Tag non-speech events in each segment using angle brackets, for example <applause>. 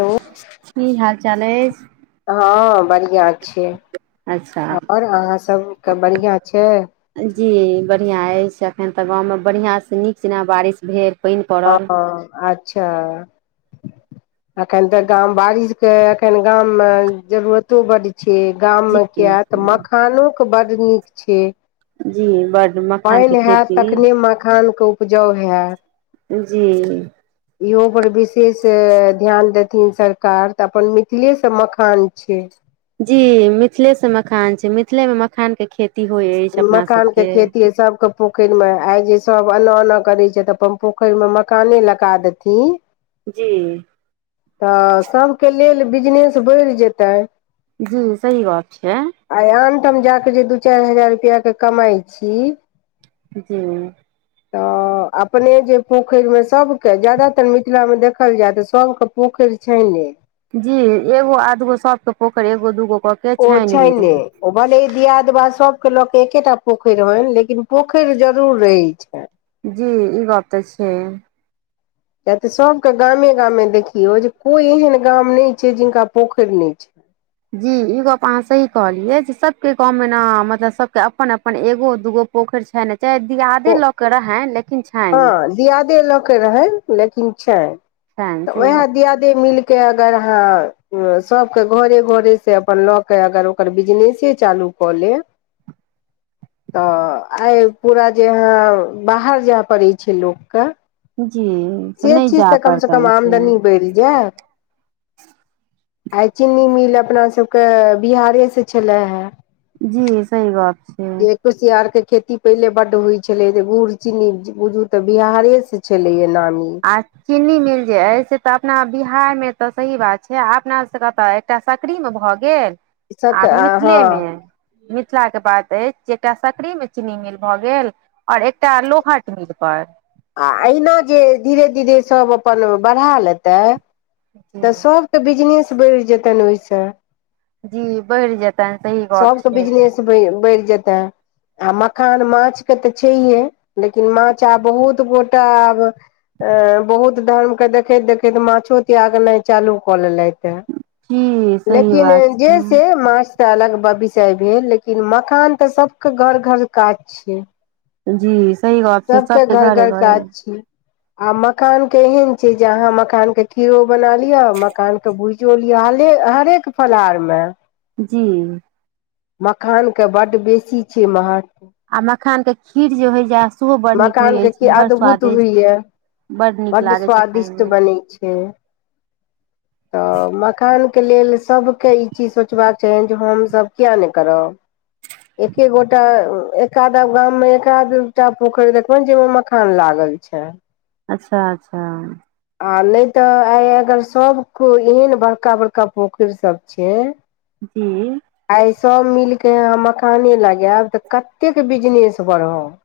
Hello की हाल चाल अछि हँ बढ़िआँ छै अच्छा आओर अहाँ सबके बढ़ियां छै जी बढ़िया अछि अखन तऽ गाँव मे बढ़िऑं से नीक जेना बारिश भेल पानि ह पड़ल अच्छा एखन तऽ गाम बारिशके एखन गाममे जरूरतो बड छै जी गाममे किया तऽ मखानोके बड्ड नीक छै जी बड्ड मखानके पानि हेत खेती तखने मखान के उपजाउ हेत जी इहो पर विशेष ध्यान देथिन सरकार तऽ अपन मिथिलेसँ मखान छै जी मिथिले से मखान छै मिथिले मे मखान के खेत छी होय मकान के खेती हय सबके पोखरि में आय जे सब एना ओना करे छै त अपन पोखरि में मकाने लगा देथिन जी तऽ सभके लेल बिजनेस बढ़ि जेतै जी सही बात छै आइ आनठाम जाक जे दू चारि हजार रुपया क कमाइ छी जी तऽ अ अपने जे पोखरिमे सभके ज्यादातर मिथिलामे देखल जाय तऽ सभके पोखेर छै ने जी एगो आधगो सबके पोखरि एगो दूगो के ओ छै छानिहे ने ओ भले दियादबा सभके लऽ के एकेटा पोखरि हनि लेकिन पोखरि जरूर रहै छनि जी ई बात तऽ छै किया ते सब के गामे गामे देखियो जे कोई एहन गाम न छै जिनका पोखरि न छै जी ई गप आहाँ सही कहलियै जे सभके गाँवमे ने मतलब सभके अपन अपन एगो दूगो पोखरि छैने ओ हँ छनि दियाादे लऽ के रहै लेकिन छै छनि तऽ सही गप उहाई दिया छै दे मिलके के अगर अहां सब के घरे घरे से अपन ल के अगर ओकर बिजनेसे चालू कले तऽ आइ पूरा जे अहाँ बाहर जाय पड़ै छै लोगके जी से नहि चीज जा तऽ कमसँ कम पड़तनि से आमदनी बढ़ि जायत आइ चीनी मील अपना सबके बिहारे से छले हे जी सही बात छै <unintelligible> कुसियार के खेती पहिले बड होई छले गुड़ चीन्नी बुझु ते बिहारे से छलेय नामी आ चीनी मिल जे अय से तऽ अपना बिहार मे तऽ सही बात छै अपना सबके तऽ एकटा सकरी मे भए गेल आ मिथिले हँ मे मिथिला के बात अछि ऐकटा सकरी मे चीनी मिल भए गेल और एकटा लोहाट मिल पर आ अहिना जे धीरे धीरे सभ अपन बढ़ा लेतै जी तऽ सभके बिजनेस बढ़ि जेतन ओहिसँ जी बैढ़ जेत सभके बिजनेस बढ़ि जेतै आ मखान माछ के तऽ छैहे लेकिन माछ आब बहुत गोटा आब अ बहुत धर्म के देखैत देखैत माछो त्याग नहि चालू कऽ लेलैत हे हु लेकिन जे से मास त अलग विषय भेल लेकिन मखान तऽ सबके घर घर काज छै जी सही गप छै सबके घर घरे घर घरे काज छै आ मखान के एहेन छै जे अहाँ मखान के खीरो बना लियअ मखान के भूजियो लिअ हाल हरेक फलाहार मे जी मखानके बड बेसी छै महत्व आ मखानके खीर जे होइए सेहो बड़ नीक होइत अछि बड़ स्वादिष्ट नीक बड लागे छै खाय स्वादिष्ट मे बनै छै तऽ मखान के लेल सबके ई चीज सोचबाक चाही जे हम सब कििया ने करब एके गोटा एक आध गाम में एकाध टा पोखरि देखबनि जे मे मखान मखान लागल छै अच्छा अच्छा आ नहि तऽ आ अगर सब कोअ एहन बड़का बड़का पोखरि सब छै जी आइ सब मिलके मखाने लगायएब तऽ कतेक बिजनेस बढ़त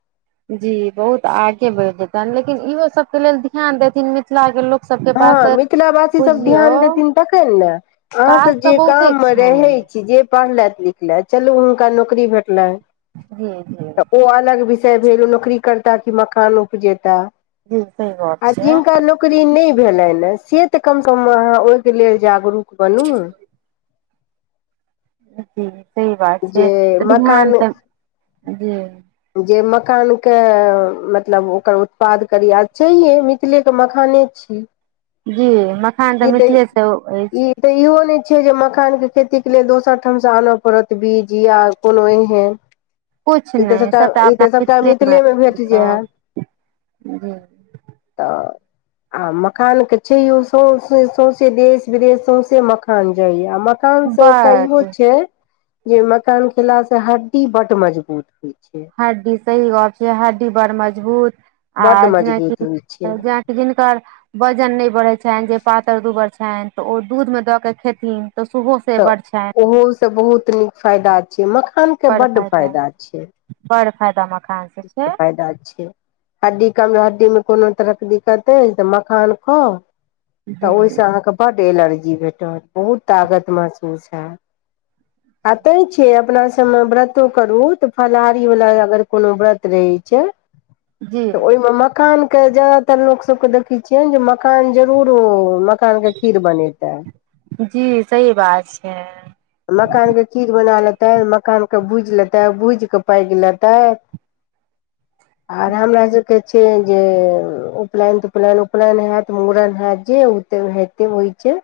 जी बहुत आगे बढ़ि जेतनि लेकिन इहो सबके लेल ध्यान देथिन मिथिला के लोक सबके पास हँ तऽ मिथिल वासी सब बुझियौ ध्यान देथिन तखन ने काज अहाँसभ तऽ जे बहुते गाम मे रहै छनि छी जे पढ़लन लिखलेथ चलू हुनका नौकरी भेटलनि जी जी त ओ अलग भेल नौकरी करता कि मखान उपजेता जी सही गप आ छै जिनका नौकरी नहि भेलै ने से तऽ कम स कम ओहिके लेल जागरूक बनू जी सह बात छै जे त मकान ध्यान त जे मखानके मतलब ओकर उत्पाद करी आ छैये मिथिलेके मखाने छै हु जी मखान त मिथिले से अछि त इहो नहि छै जे मखानके खेतीक के लेल दोसर ठामसँ आनय पड़त बीज या कोनो एहन किछु ई तऽ नहि सभटा सबटा ई अपना तऽ सभटा मिथिलेमे भेट जाइ हए सब जी तऽ आ मखान के छैो सौंसे देश विदेश सौंसे मखान जाइए य मखान से एकटा इहो बड छै जे मखान खेला से हड्डी बड मजबूत हई छै हड्डी सही गप छै हड्डी बड़ मजबूत बड्ड आर जेना मजबूत होइ छै की जीनकर वजन नहि बढ़ैत छनि जे पातर दुबर छनि तऽ ओ दूधमे दऽ केऽ खेथिन तऽ सेहो से तऽ बड़ छनि ओहोसँ बहुत नीक फायदा छैय मखान बड़ फायदा बड़ फायदा मखान से छै फायदा छै हड्डी कम हड्डी मे कोनो तरहके दिक्कत अछि त मखान खाअ तऽ जी ओहिसँ अहाँकेँ बड्ड एलर्जी भेटत बहुत ताकत महसूस हए आ तें छियै अपना सबमे व्रतो करू तऽ फलाहारी वालला अगर कोनो व्रत रहै छै जी त ओहिमे मखान मखान के जादातर लोक सब के देखे छियै जे मखान जरूर ओ माखन के खीर बनेताै जी सही बात छै मखानके खीर बना लेतै मखानके भूजि लेतै भूजि कऽ पाकि लेतै आराम राज छै से जे उपनयन तुपनयन उपनयन होयत मुड़न होयैत जे ओत होयत होइ छै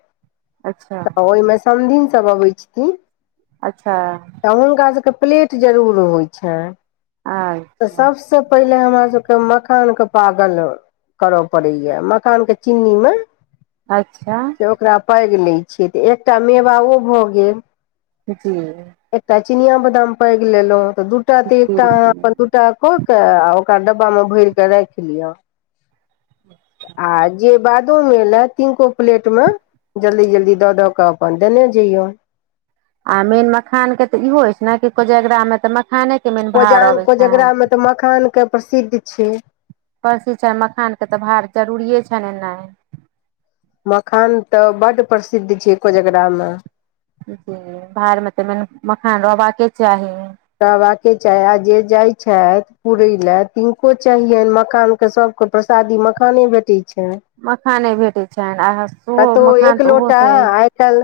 अच्छा तऽ ओहिमे समधिन सभ अबै छथिन अच्छा तऽ हुनका सबके प्लेट जरूर होइ छ तऽ सब अच्छा सबसँ पहिले हम आहा सबके मखान के पागल करय पड़ैएा मखानके चीन्नीमे अच्छा से ओकरा पैघि लै छियै तऽ एकटा मेवा ओ भऽ गेल जी एकटा चिनिया बादाम पैघि लेलहुँ ऽ दूटा ते जी एकटा अहाँ जी अपन दूटा क के आ ओकरा डब्बा मे भर के राख लिअ ह आ जे बादोमे एले तीननको प्लेट मे जल्दी जल्दी दऽ दऽ कऽ अपन देने जहियौ आ मेन मखान के तऽ इहो होय छै ने कि कोजगरा में तऽ मखाने के मेन भार कोजांग अबै कोजगरा मे छनि तऽ मखान के प्रसिद्ध छै परसो छनि मखान के तऽ भार जरूरिे छनि एना मखान तऽ बड प्रसिद्ध छै कोजगरा मे जी बाहर मे तऽ मेन मखान रहबाक के चाही तबाके चाह आ जे जाइ छथि पुरै ल तनको चाहियनि मकानके सभ ओकर प्रसादी मखाने भेटैत छै मखाने भेटैत छनि आ सेहो मखान तऽ ओहो से कल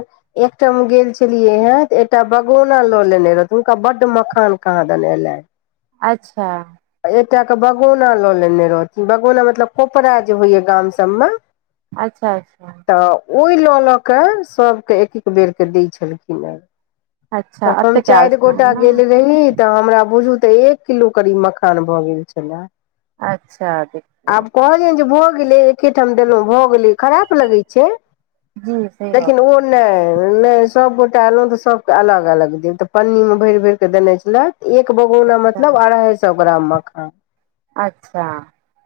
एकटाम गेल छलियै हेँ त एकटा बगौना लऽ लेने रहथि हुनका बड मखान कहा देन एलैय अच्छा एकटा क बगौना लऽ लेने रहथिन बगौना मतलब कोपरा जे होइया गाम सभमे अच्छा अच्छा तऽ ओहि लऽ लऽ कऽ सभके एक एक बेरके दै छलखिन अच्छा त हम एतेक आयल चारि छलनि गोटा ने गेलल रही तऽ हमरा बुझू तऽ एक किलो करीब मखान भऽ गेल छलाह अच्छा आब देखियौ कहलियनि जे भऽ गेलै एके ठाम देलहुँ भऽ गेलै खराब लगये छै जी से गप लेकिन ओ नहि नहि सभगोटा एयलहुँ तऽ सबके अलग अलग देब तऽ पन्नीमे भरि भरिकऽ देने छलै एक बगौना मतलब अढ़ाई सए ग्राम मखान अच्छा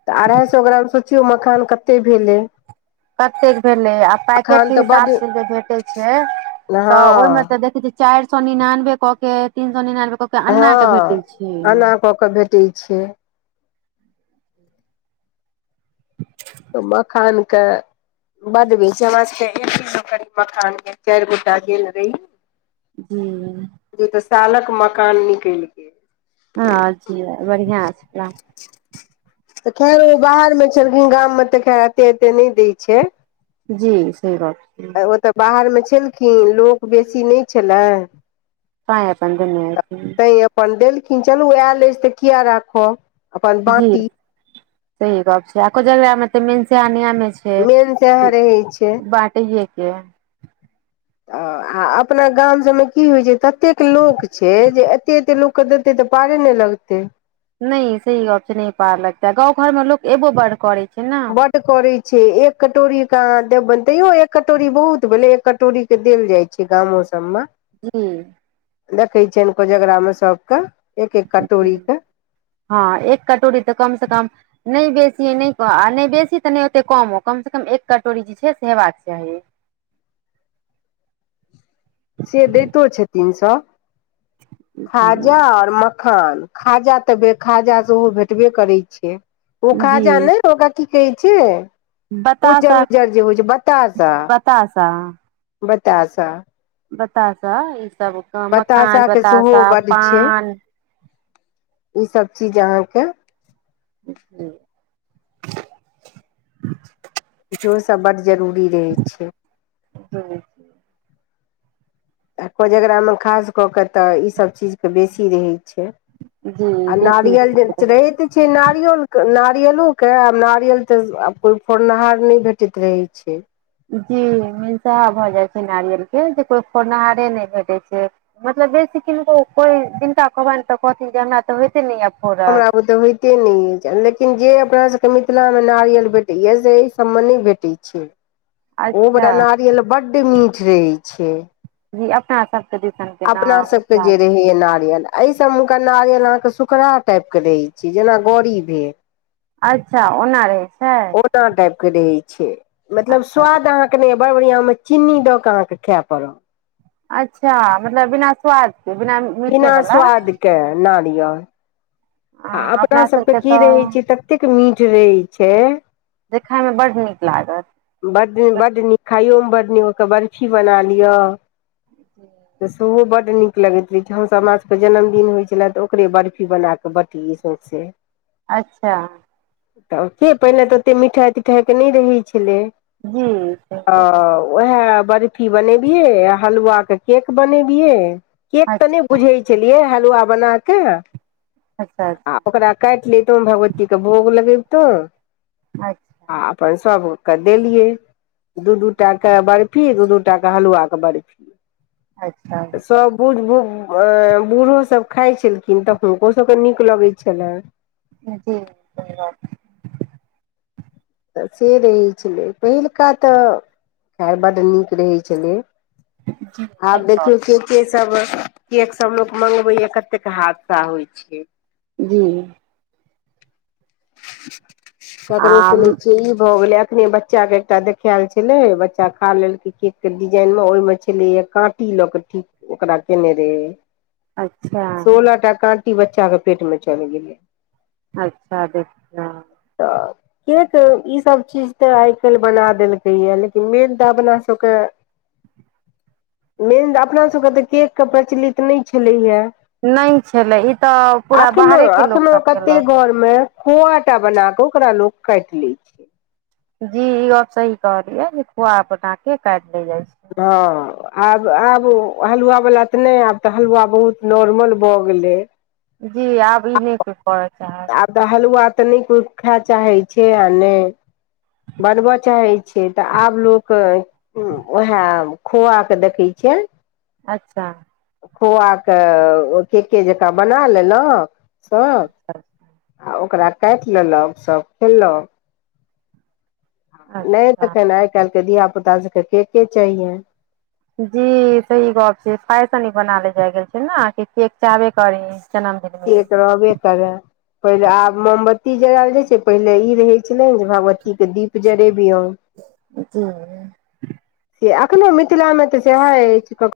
तऽ अढ़ाइ सए ग्राम सोचियौ मखान कते भेलै कतेक भेलै आ पैकेट मखान के तऽ हिसाब बड्ड से जे भेटै छै तऽ ओहिमे हँ तऽ देखैत छी चारि सए निनानबे कऽ के तीन सए निनानबे कऽ के अन्ना के भेटे छै के भेटैत छै त मखानके <inaudible> हमरा सब के मखान के चारि गोटा गेल रही हू इ तऽ सालक मकान निकल गेल हँ जी बढ़िआँ छै तऽ खैर ओ बाहर मे छलखिन गाम में तऽ खैर एते एते नहि दै छै जी सही गप छै ओ तऽ बाहरमे छलखिन लोक बेसी नहि छलए तैय अपन देने हेथिन तहि अपन देलखिन चलू आयल अछि तऽ किया राखब अपन जी बाँटी सही गप छै आ कोजगरा मे त मेन से नियमे छै मेन सएह रहै छै बाँटैेयेके छै आ आ अपना गाम सबमे की होइ छै ततेक लोक छै जे एते एते लोकके देतै तऽ पारे नहि लगतै नहि सही गप छै न पार लगते गाँव घर में लोक एबो बड़ करे छै ने करे छै एक कटोरी के अहाँ देबनि तैयो एक कटोरी बहुत भेले एक कटोरी के देल जाइ छै गामो सबमे हूँ देखे छियनि कोजगरा मे सब के एक एक कटोरी के हँ एक कटोरी तऽ कम से कम नहि बेसी नहि आ नहि बेसी तऽ नहि ओतेक कमो कमसँ कम एक कटोरी जे छै से हेबाक चाही से दैतो छतीन सब खाजा आओर मखान खान खाजा तऽ खाजा से ओ भेटबे करै छै ओ जी खाजा नहि ओकरा की कहै छै बताशा उज्जर उज्जर जे होइ छै बतासा बताशा बताशा बताशा ई सबके बतासा मखान के सेहो बताशा बड्ड छै पान ई सब चीज अहाँके <unintelligible> इहो सब बड जरूरी रहै छै ह आ कोजगरामे खास कऽ कऽ तऽ ईसभ चीजके बेसी रहै छै जी आ बेसी नारियल जे रहैत छै नारियल नारियलोक के आ नारियल तऽ कोइ फोड़नहार नहि भेट उचित रहै छै जी मिंसाहा भऽ जाइ छै नारियल के जे कोई खोरनहारे नहि भेटै छै मतलब बेसी किनको कोई जिनका कहबनि तऽ कहथिन जे हमरा तऽ होइते नहि य हमरा बुते होइ एतेक नहि अछि लेकिन जे अपना सबके मिथिलामे नारियल भेटैए से एहि सभमे नहि भेटै छै ओ बला अच्छा नारियल बड्ड मीठ रहै छै जी अपना सबके दिसन के अपना नाम सबके मिथिला ज रहे के ह य नारियल सबके नारियल अहाँके सखड़ा टाइप के रहे छी, जेना गड़ी भेल। अच्छा ओना रहे छै मतलब अच्छा स्वाद अहाँके नहि बढ़ैए। बड़ बढ़ियां मे चीन्नी दऽ के अहाँके खाय पड़त अच्छा मतलब बिना स्वाद के बिना बिना मीठे वला स्वादके नारियल आ हँ अपना अपनासभके सबके की रहै छै तऽ एतेक मीठ रहे छै देखय मे बड नीक लागत बड्ड न बड्ड नीक खाइयोमे बड्ड नीक ओकर बर्फी बना लिअ तऽ सुू ब बड नीक लगैत रहे छै हमस हमरा सबके के जन्मदिन होय छले तऽ ओकरे बर्फी बना क बटीेली सौंसे <inaudible> अच्छा तऽ के पहिनेे तऽ ओते मिठाइ तिठाइ के नहि रहै छलै जी ओ ओएह बर्फी बनेबियै आ हलुआके केक बनेबियै केक तऽ नहि अच्छा बुझै छलियै हलुआ बना कऽ अच्छा आ अच्छा ओकरा काटि लेतहु भगवतीके भोग लगेबितहुँ अच्छ ह अपनस क देलियै दू दूटा के बर्फी दू दूटा के हलुआ के बर्फी अच्छा सभ बुढ़ु बूढ़ो सभ खाई छलखिन तऽ हुनको सभके नीक लगै छलनि जी धन्यवाद तऽ से रहैत छलै पहिलुका तऽ खैर बड्ड नीक रहै छलै जी सही आब बात देखियौ केकेसभ केक सब लोक मंगबैय कतेक हादसा होइ छै जी ककरो आम सुनै छियै ई भऽ गेलै अपने बच बच्चा के एकटा देखायल छले बच्चा खा लेलकै केक के डिजाईन मे ओहि में छले या काँटी ल के ठ <unintelligible> ओकरा केने रहे अच्छा सोलह टा काँटी बच्चा के पेट में चलि गेलै अच्छा जी <unintelligible> तऽ केक ईसभ चीज तऽ आई काल्हि बना देलकैए लेकिन मेन तऽ अपना सभके मेनऽ अपना सबके तऽ केकके प्रचलित नहि छलैए नहि छलै ई तऽ पूरा एखनो बाहरे के लोक एखनो सब केलक कते घर मे खोआटा बना के ओकरा लोक काटि ली जी ई गप सही कहलियै जे खुआ बना के काटि लेल जाय छै हं आब आब हलुआवला तऽ नहि आब तऽ हलुआ बहुत नॉर्मल भऽ गेलै जी आब ई नहि कोय करऽ चाहब आब त हलुआ तऽ नहि खाय चाहै छै आ नहि बनब चाहै छैै तऽ आब लोक उएह खुआ के देखैत छियै अच्छा खोआ कऽ केके जकाँ बना लेलौ सब अच्छा आ ओकरा काटि लेलक सब खेलक नहि अच्छा तखन आय काल्हि के धिया पुता सबके केके चाहियन जी, सही गप छै। फैशन ई बना लै जाय गेल छै जे कि केक चाहबे करी। जन्मदिन केक मे रहबे करै पहिले आब मोमबत्ती जरायल जाय छै पहिले ई रहै छले ने जे भगवतीक के दीप जरेबियौ जी से एखनो मिथिला मे तऽ सएह अछि कख